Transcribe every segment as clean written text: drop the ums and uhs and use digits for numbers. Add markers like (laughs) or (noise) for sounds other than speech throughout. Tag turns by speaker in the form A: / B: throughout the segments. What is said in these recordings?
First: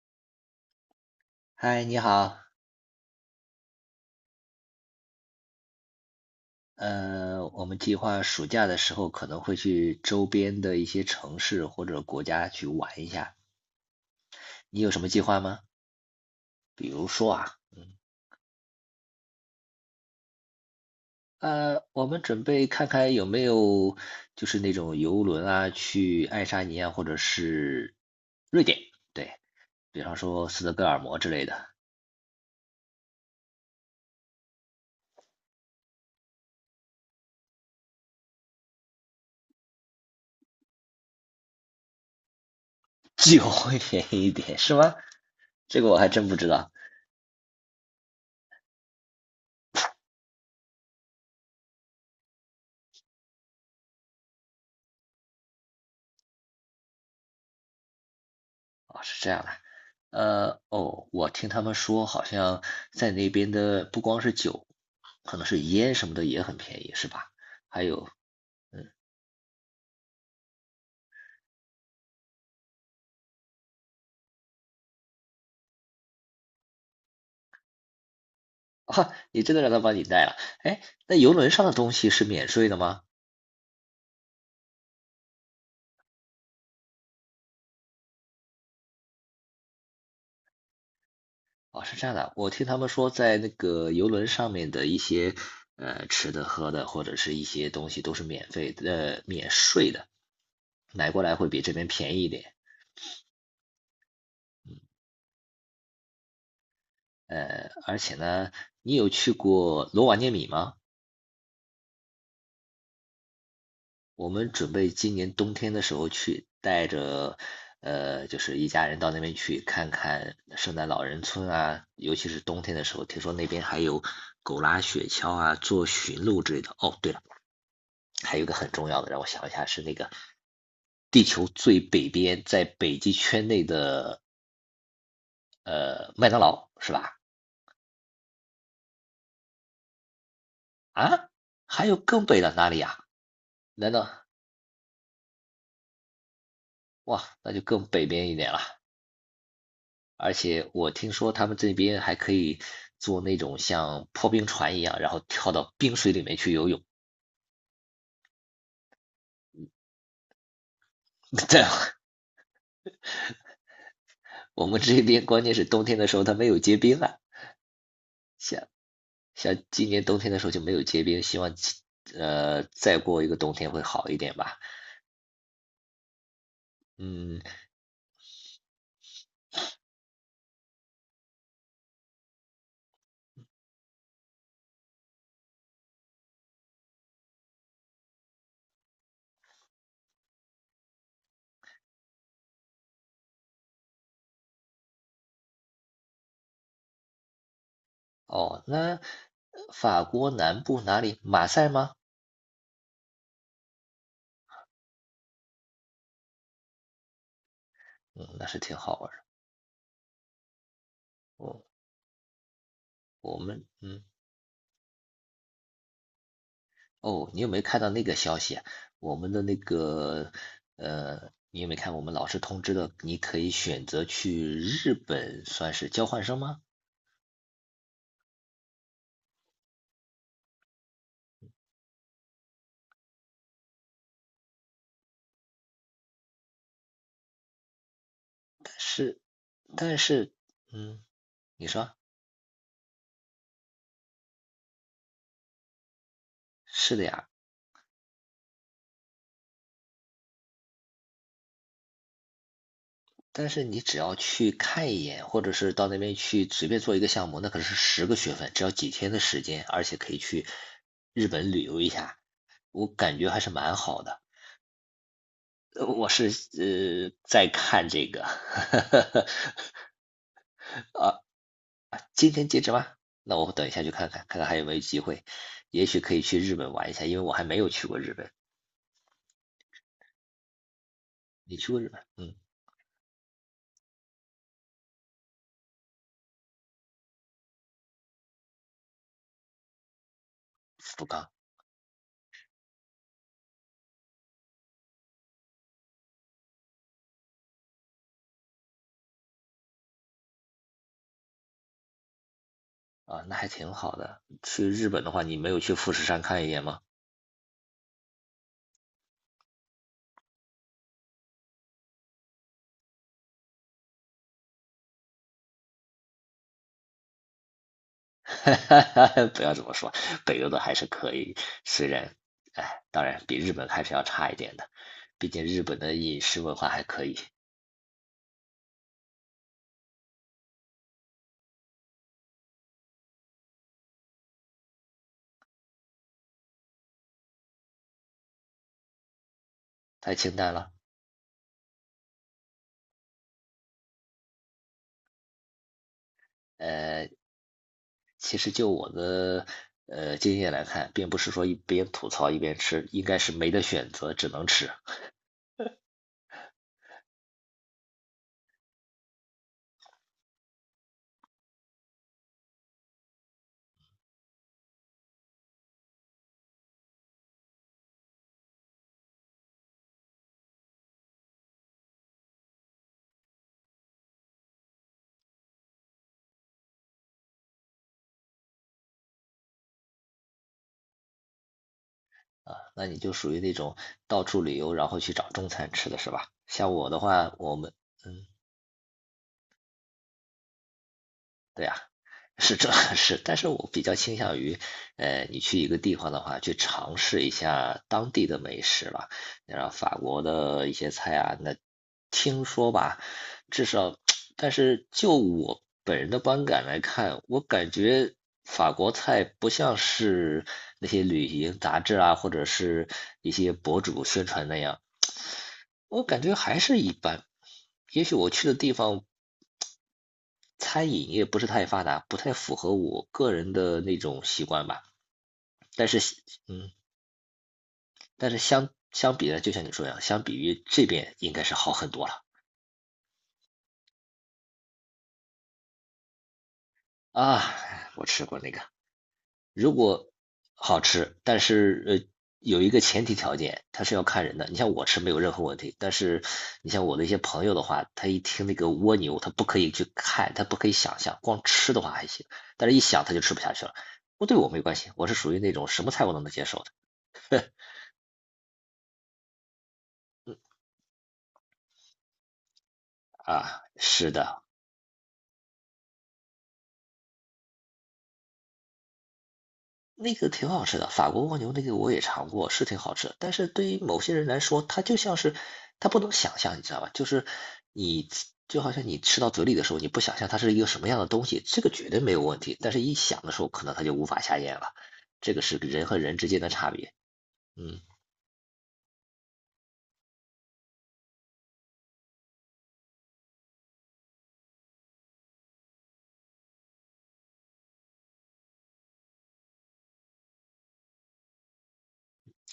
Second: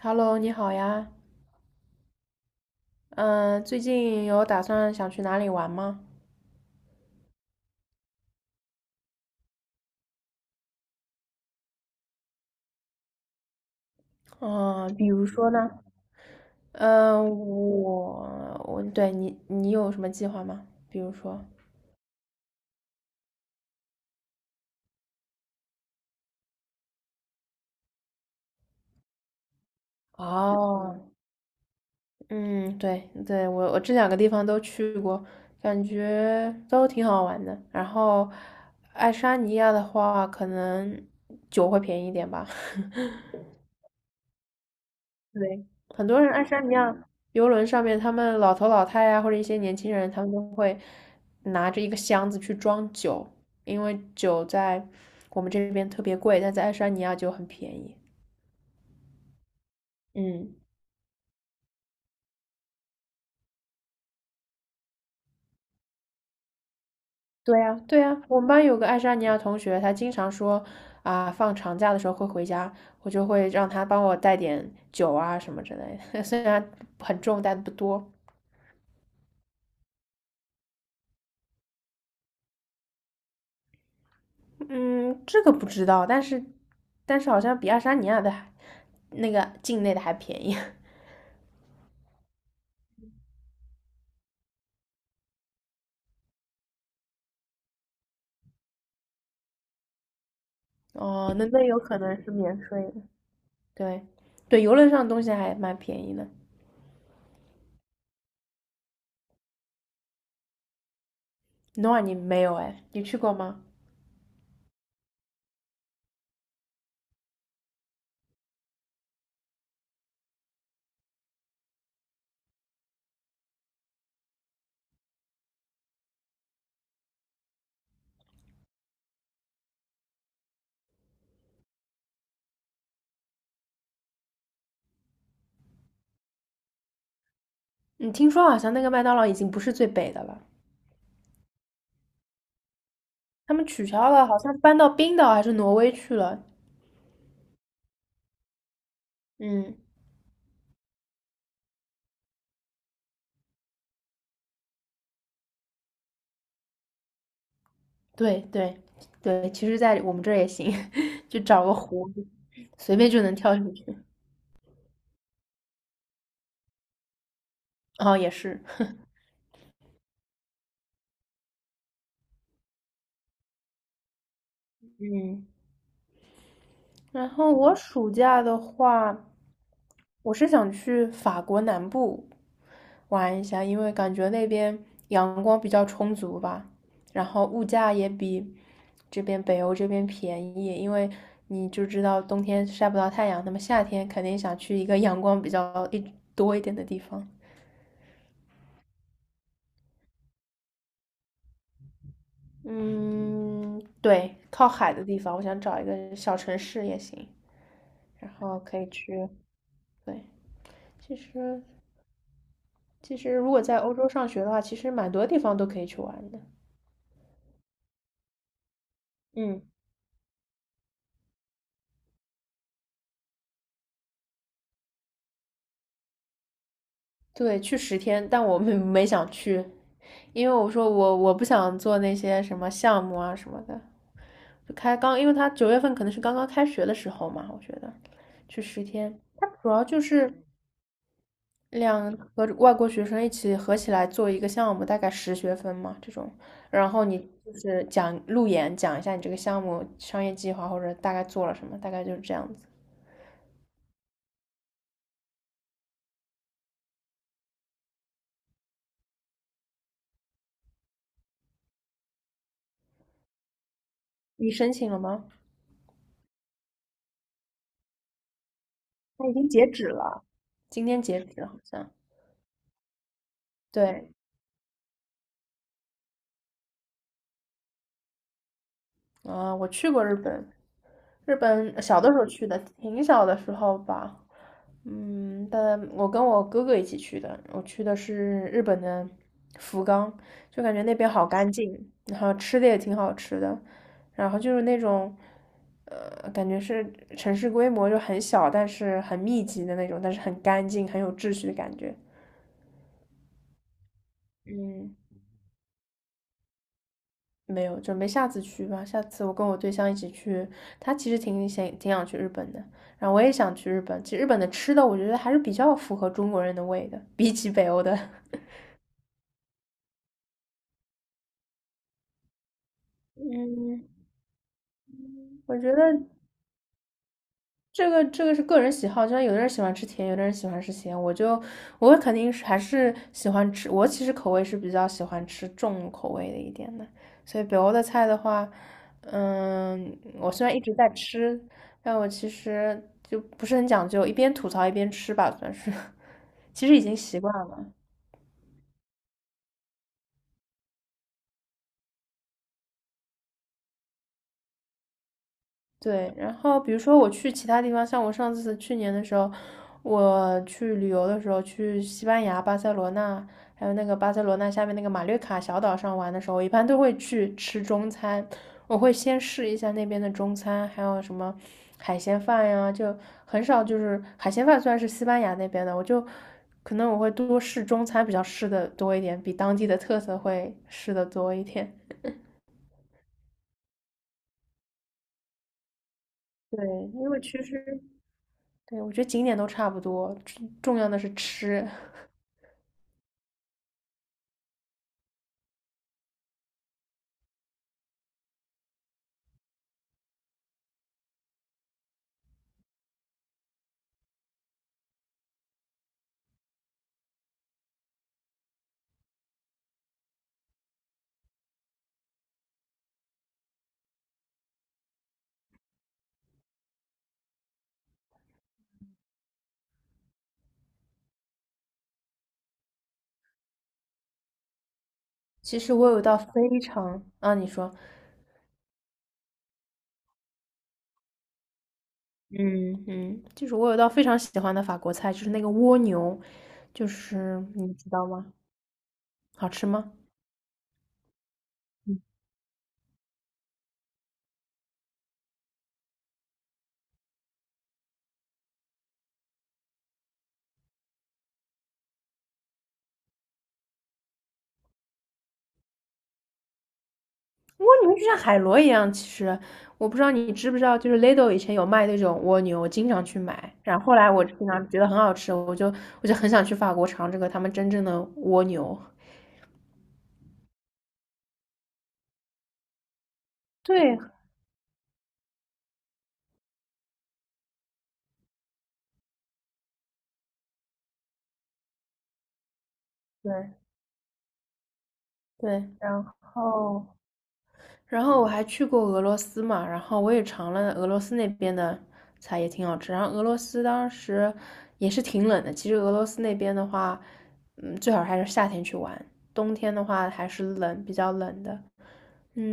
A: Hello，你好呀。
B: 嗨，你好，
A: 嗯，最近有打算想去哪里玩吗？
B: 我们计划暑假的时候可能会去周边的一些城市或者国家去玩一下，你有
A: 嗯，
B: 什
A: 比
B: 么计
A: 如
B: 划
A: 说
B: 吗？
A: 呢？
B: 比如
A: 嗯，
B: 说啊，
A: 我我对你，你有什么计划吗？比如说？
B: 我们准备看看有没有就是那种游轮啊，去爱沙尼亚或者是瑞典，对，比方说斯德哥尔
A: 哦，
B: 摩之类的。
A: 嗯，对对，我这两个地方都去过，感觉都挺好玩的。然后，爱沙尼亚的话，可能酒会便宜一点吧。
B: (laughs) 既
A: (laughs)
B: 会便宜一点是吗？
A: 对，
B: 这个我
A: 很
B: 还
A: 多
B: 真
A: 人
B: 不
A: 爱
B: 知
A: 沙
B: 道。
A: 尼亚游轮上面，他们老头老太呀、或者一些年轻人，他们都会拿着一个箱子去装酒，因为酒在我们这边特别贵，但在爱沙尼亚就很便宜。
B: 哦，是这样的。
A: 嗯，
B: 哦，我听他们说，好像在那边的不光是酒，可能是烟什么的也很便宜，是吧？
A: 对呀，
B: 还
A: 对
B: 有，
A: 呀，我们班有个爱沙尼亚同学，他经常说啊，放长假的时候会回家，我就会让他帮我带点酒啊什么之类的，(laughs) 虽然很重，但不多。
B: 啊，你真的让他帮你带了？哎，那游轮上的东西是免税的吗？
A: 嗯，这个不知道，但是好像比爱沙尼亚的还。那个境内的还便宜。(laughs)
B: 哦，是这样的，我听他们说，在那个游轮上面的一些吃的、喝的，或者是一些东西都是免费的、免税的，买过
A: 哦，
B: 来
A: 那
B: 会比
A: 那
B: 这
A: 有
B: 边
A: 可能
B: 便宜一
A: 是
B: 点。
A: 免税的。对，对，游轮上的东西还蛮便宜的。
B: 而且呢，你有去过罗瓦涅米吗？
A: Noah，你没有哎？你去过吗？
B: 我们准备今年冬天的时候去，带着就是一家人到那边去看看圣诞老人村啊，尤其是冬天的时候，听说那边还有狗拉雪橇啊、做驯鹿之类的。哦，对了，还有一个很重要的，让我想一下，是那个地球最北边，在北极圈内的麦当劳是吧？
A: 你听说好像那个麦当劳已经不是最北的了，
B: 啊，还有更北的哪里呀、
A: 他们取
B: 难道
A: 消了，好像搬到冰岛还是挪威去了。
B: 哇，那就更北边一点了。
A: 嗯，
B: 而且我听说他们这边还可以做那种像破冰船一样，然后跳到冰水里面去游泳。
A: 对对对，其实，在我们这儿也行，(laughs) 就
B: (laughs)
A: 找
B: 在
A: 个湖，随便就能跳进去。
B: 我们这边，关键是冬天的时候它没有结冰啊，
A: 哦，也是。
B: 像像今年冬天的时候就没有结冰，希望再过一个冬天会好一点吧。
A: 嗯，然
B: 嗯，
A: 后我暑假的话，我是想去法国南部玩一下，因为感觉那边阳光比较充足吧，然后物价也比这边北欧这边便宜，因为你就知道冬天晒不到太阳，那么夏天肯定想去一个阳光比较多一点的地方。
B: 哦，那法国南部哪里？马赛吗？
A: 嗯，对，靠海的地方，我想找一个小城市也行，
B: 嗯，
A: 然
B: 那是
A: 后
B: 挺
A: 可以
B: 好玩的。
A: 去。对，其
B: 我哦
A: 实
B: 我
A: 如果
B: 们
A: 在欧洲上学的话，其实蛮多地方都可以去玩的。
B: 哦，你有没有看到那个消息啊？我们的那
A: 嗯。
B: 个，你有没有看我们老师通知的？你可以选择去日本算是交换生吗？
A: 对，去十天，但我没 (laughs) 没想去，因为我说我不想做那些什么项目啊什么的，就开刚，因为他九月份可能是刚刚开学的时候嘛，我觉得去
B: 但
A: 十天，
B: 是，
A: 他主要
B: 但
A: 就是
B: 是，嗯，你说，
A: 两和外国学生一起合起来做一个项目，大概十学分嘛这种，然
B: 是
A: 后
B: 的
A: 你
B: 呀，
A: 就是讲路演，讲一下你这个项目商业计划或者大概做了什么，大概就是这样子。
B: 但是你只要去看一眼，或者是到那边去随便做一个项目，那可是十个学分，只要几天的时间，而且可以去日本旅游一下，我感觉还是蛮好的。
A: 你申请了吗？
B: 我是在看这个。
A: 他已经截止了，今
B: (laughs)
A: 天
B: 啊
A: 截止好像。
B: 今天截止吗？那我等一下去看
A: 对，
B: 看，看看还有没有机会，也许可以去日本玩一下，因为我还没有去过日本。
A: 啊，我去过日本，日
B: 你去过
A: 本
B: 日本？
A: 小的时候
B: 嗯，
A: 去的，挺小的时候吧。嗯，但我跟我哥哥一起去的，我去的是日本的福冈，就感觉那
B: 福
A: 边好
B: 冈
A: 干净，然后吃的也挺好吃的，然后就是那种，感觉是城市规模就很小，但是很密集的那种，但是很干净，很有秩序的感觉。
B: 啊，那还挺好的。去日
A: 嗯，
B: 本的话，你没有去富士山看一眼吗？
A: 没有，准备下次去吧。下次我跟我对象一起去，他其实挺想去日本的，然后我也想去日本。其实日本的吃的，我觉得还是比较符合中国人的胃的，比起北欧的，
B: (laughs) 不要这么说，北欧的还是可以，虽然，哎，当
A: (laughs)
B: 然比日本还
A: 嗯，
B: 是要差一点的，毕竟
A: 我
B: 日
A: 觉
B: 本的
A: 得
B: 饮食文化还可以，
A: 这个是个人喜好，就像有的人喜欢吃甜，有的人喜欢吃咸。我肯定是还是喜欢吃，我其实口味是比较喜欢吃重口味的一点的。所以北欧的菜的话，嗯，
B: 太
A: 我
B: 清
A: 虽
B: 淡
A: 然一
B: 了。
A: 直在吃，但我其实就不是很讲究，一边吐槽一边吃吧，算是，(laughs) 其实已经
B: 呃，
A: 习惯了。
B: 其实就我的经验来看，并不是说一边吐槽一边吃，应该是没得选择，只能吃。
A: 对，然后比如说我去其他地方，像我上次去年的时候，我去旅游的时候，去西班牙巴塞罗那，还有那个巴塞罗那下面那个马略卡小岛上玩的时候，我一般都会去吃中餐，我会先试一下那边的中餐，还有什么海鲜饭呀，就很少就是海鲜饭虽然是西班牙那边的，我就可能我会多试中餐，比较试的多一点，比当地的特色会试的多一点。
B: 啊，那你就属于那种到处旅游，然后去找中餐吃的是吧？
A: 对，
B: 像我的
A: 因为其
B: 话，我们，
A: 实
B: 嗯，
A: 对，我觉得景点都差不多，重要的是
B: 对
A: 吃。
B: 呀，是这 (laughs) 是，但是我比较倾向于，你去一个地方的话，去尝试一下当地的美食吧。然后法国的一些菜啊，那听说吧，至少，(tsk) 但是就我本人的观感来看，我感觉法国菜不像是那些旅行杂志啊，或者是一些博主宣传那样。我感觉还是一般。也许我去的地方餐饮业不是太发达，不太符合我个人的那种习惯吧。
A: 其实
B: 但
A: 我有
B: 是，
A: 一道非
B: 嗯，
A: 常啊，你说，
B: 但是相比呢，就像你说一样，相比于这边应该是好很多了
A: 嗯嗯，就是我有一道非常喜欢的法国菜，就是那个蜗牛，就
B: 啊。
A: 是你知
B: 我
A: 道
B: 吃
A: 吗？
B: 过那个，
A: 好吃
B: 如
A: 吗？
B: 果好吃，但是
A: 嗯，
B: 有一个前提条件，它是要看人的。你像我吃没有任何问题，但是你像我的一些朋友的话，他一听那个蜗牛，他不可以去看，他不可以想象，光吃的话还行，但是一想他就吃不下去了。不，对我没关系，我是属于那种什么菜我都能接受的
A: 蜗牛就像海螺一样，其实我不知道你知不知道，就是 Lidl 以前有卖那种蜗牛，我经常去买。
B: 啊。
A: 然后后
B: 是
A: 来我经
B: 的，
A: 常觉得很好吃，我就很想去法国尝这个他们真正的蜗牛。
B: 那个挺好吃的，法国蜗牛那个我也尝过，是挺好吃。但是对于某
A: 对
B: 些人来说，它就像是他不能想象，你知道吧？就是你就好像你吃到嘴里的时候，你不想象它是一个什么样的东西，这个绝对没有问题。但是一想的时候，
A: 对
B: 可能它就无法下咽了。这个是
A: 对，
B: 人和
A: 然
B: 人之间的差
A: 后。
B: 别。嗯，
A: 然后我还去过俄罗斯嘛，然后我也尝了俄罗斯那边的菜，也挺好吃。然后俄罗斯当时也是挺冷的，其实俄罗斯那边的话，嗯，最好还是夏天去玩，冬天的话还是冷，比较冷的。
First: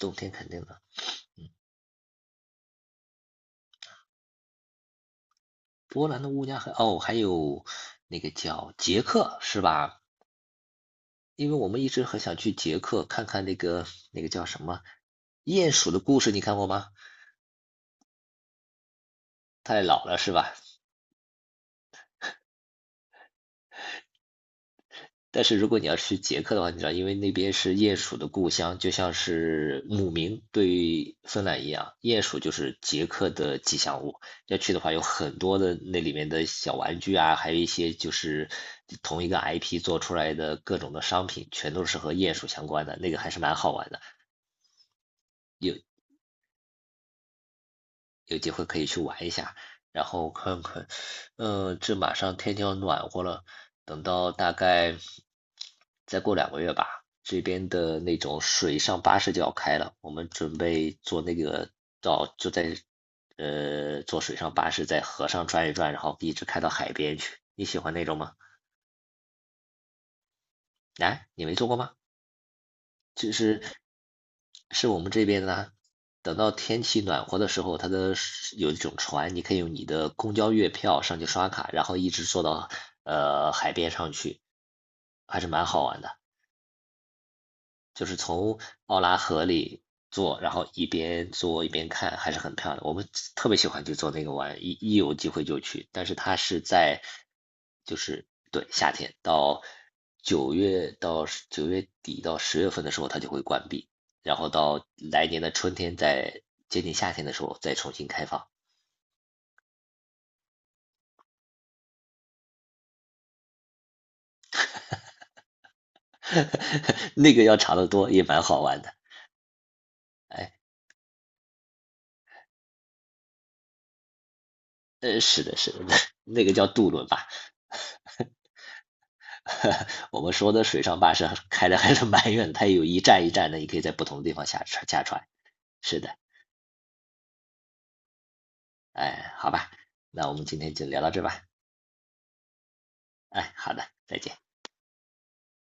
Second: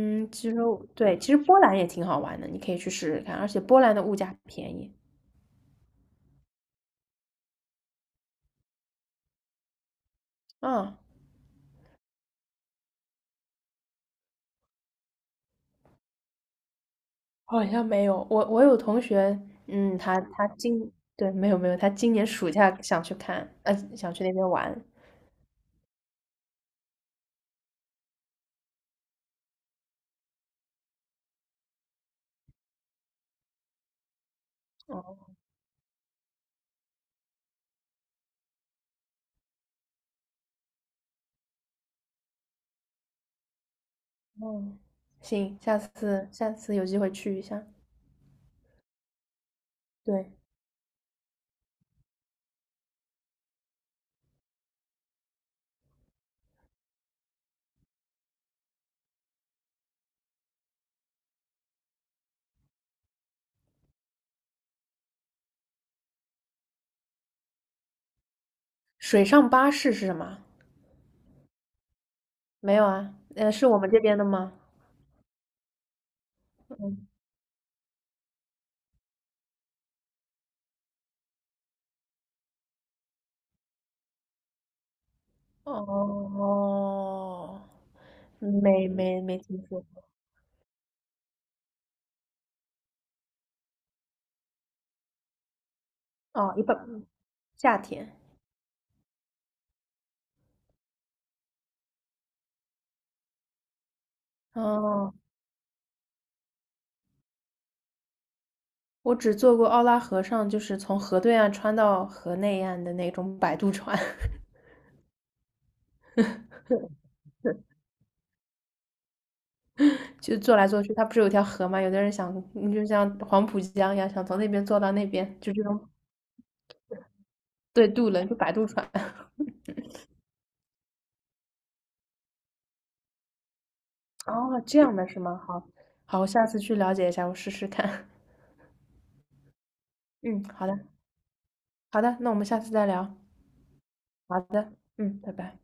B: 冬天肯
A: 其
B: 定
A: 实
B: 的。
A: 我对，其实波兰也挺好玩的，你可以去试试看，而且波兰的物价便宜。
B: 波兰的乌鸦很哦，还有那个叫捷克是吧？
A: 啊，
B: 因为我们一直很想去捷克看看那个叫什么鼹鼠的故事，你看过吗？
A: 好像没有，我有同学，
B: 太
A: 嗯，
B: 老了
A: 他
B: 是
A: 他
B: 吧？
A: 今，对，没有没有，他今年暑假想去看，想去那边玩。
B: 但是如果你要去捷克的话，你知道，因为那边是鼹鼠的故乡，就像是姆明对芬兰一样，鼹鼠就是捷克的吉祥物。要去的话，有很多的那里面的小玩具啊，还有一些就是同一个 IP 做出来的各种的商品，全都是和鼹鼠相关的，那个还是蛮好玩的。
A: 嗯，行，下次有机会去一下。
B: 有机会可以去玩一下，然后
A: 对，
B: 看看，嗯，这马上天就要暖和了，等到大概再过两个月吧，这边的那种水上巴士就要开了，我们准备坐那个到，就在坐水上巴士在河上转一转，然后一直开到海边去。你喜欢那种吗？
A: 水上巴士是什么？
B: 哎，你没坐过吗？
A: 没有啊，
B: 就是
A: 是我们这边的吗？
B: 是我们这边呢，等到天气
A: 嗯，
B: 暖和的时候，它的是有一种船，你可以用你的公交月票上去刷卡，然后一直坐到海边上去，还是蛮好玩的。
A: 哦，
B: 就是从奥拉
A: 没
B: 河
A: 听说
B: 里
A: 过。
B: 坐，然后一边坐一边看，还是很漂亮。我们特别喜欢去坐那个玩，一有机会就去。但是它
A: 哦，
B: 是
A: 一
B: 在，
A: 般夏
B: 就
A: 天。
B: 是对夏天到九月到九月底到十月份的时候，它就会关闭，然后到
A: 哦，
B: 来年的春天再接近夏天的时候再重新开放。
A: 我只坐过奥拉河上，就是从河对岸穿到河内岸的那种摆渡船，
B: (laughs) 那个要长得多，也蛮好玩的。
A: (laughs) 就
B: 哎，
A: 坐来坐去。它不是有条河吗？有的人想，你就像黄浦江一样，想从那边坐到那边，
B: 是
A: 就
B: 的，
A: 这
B: 是的，
A: 种
B: 那个叫渡轮吧。
A: 对渡轮，就摆渡船。
B: (laughs) 我们说的水上巴士开的还是蛮远的，它有一站一站的，你可以在不同的地方下
A: 哦，这
B: 船
A: 样
B: 下
A: 的是
B: 船。
A: 吗？好，
B: 是的，
A: 好，我下次去了解一下，我试试看。
B: 哎，好吧，
A: (laughs)
B: 那我
A: 嗯，
B: 们今
A: 好
B: 天
A: 的，
B: 就聊到这吧。
A: 好的，那我们下次再聊。
B: 哎，好的，再见。
A: 好的，嗯，拜拜。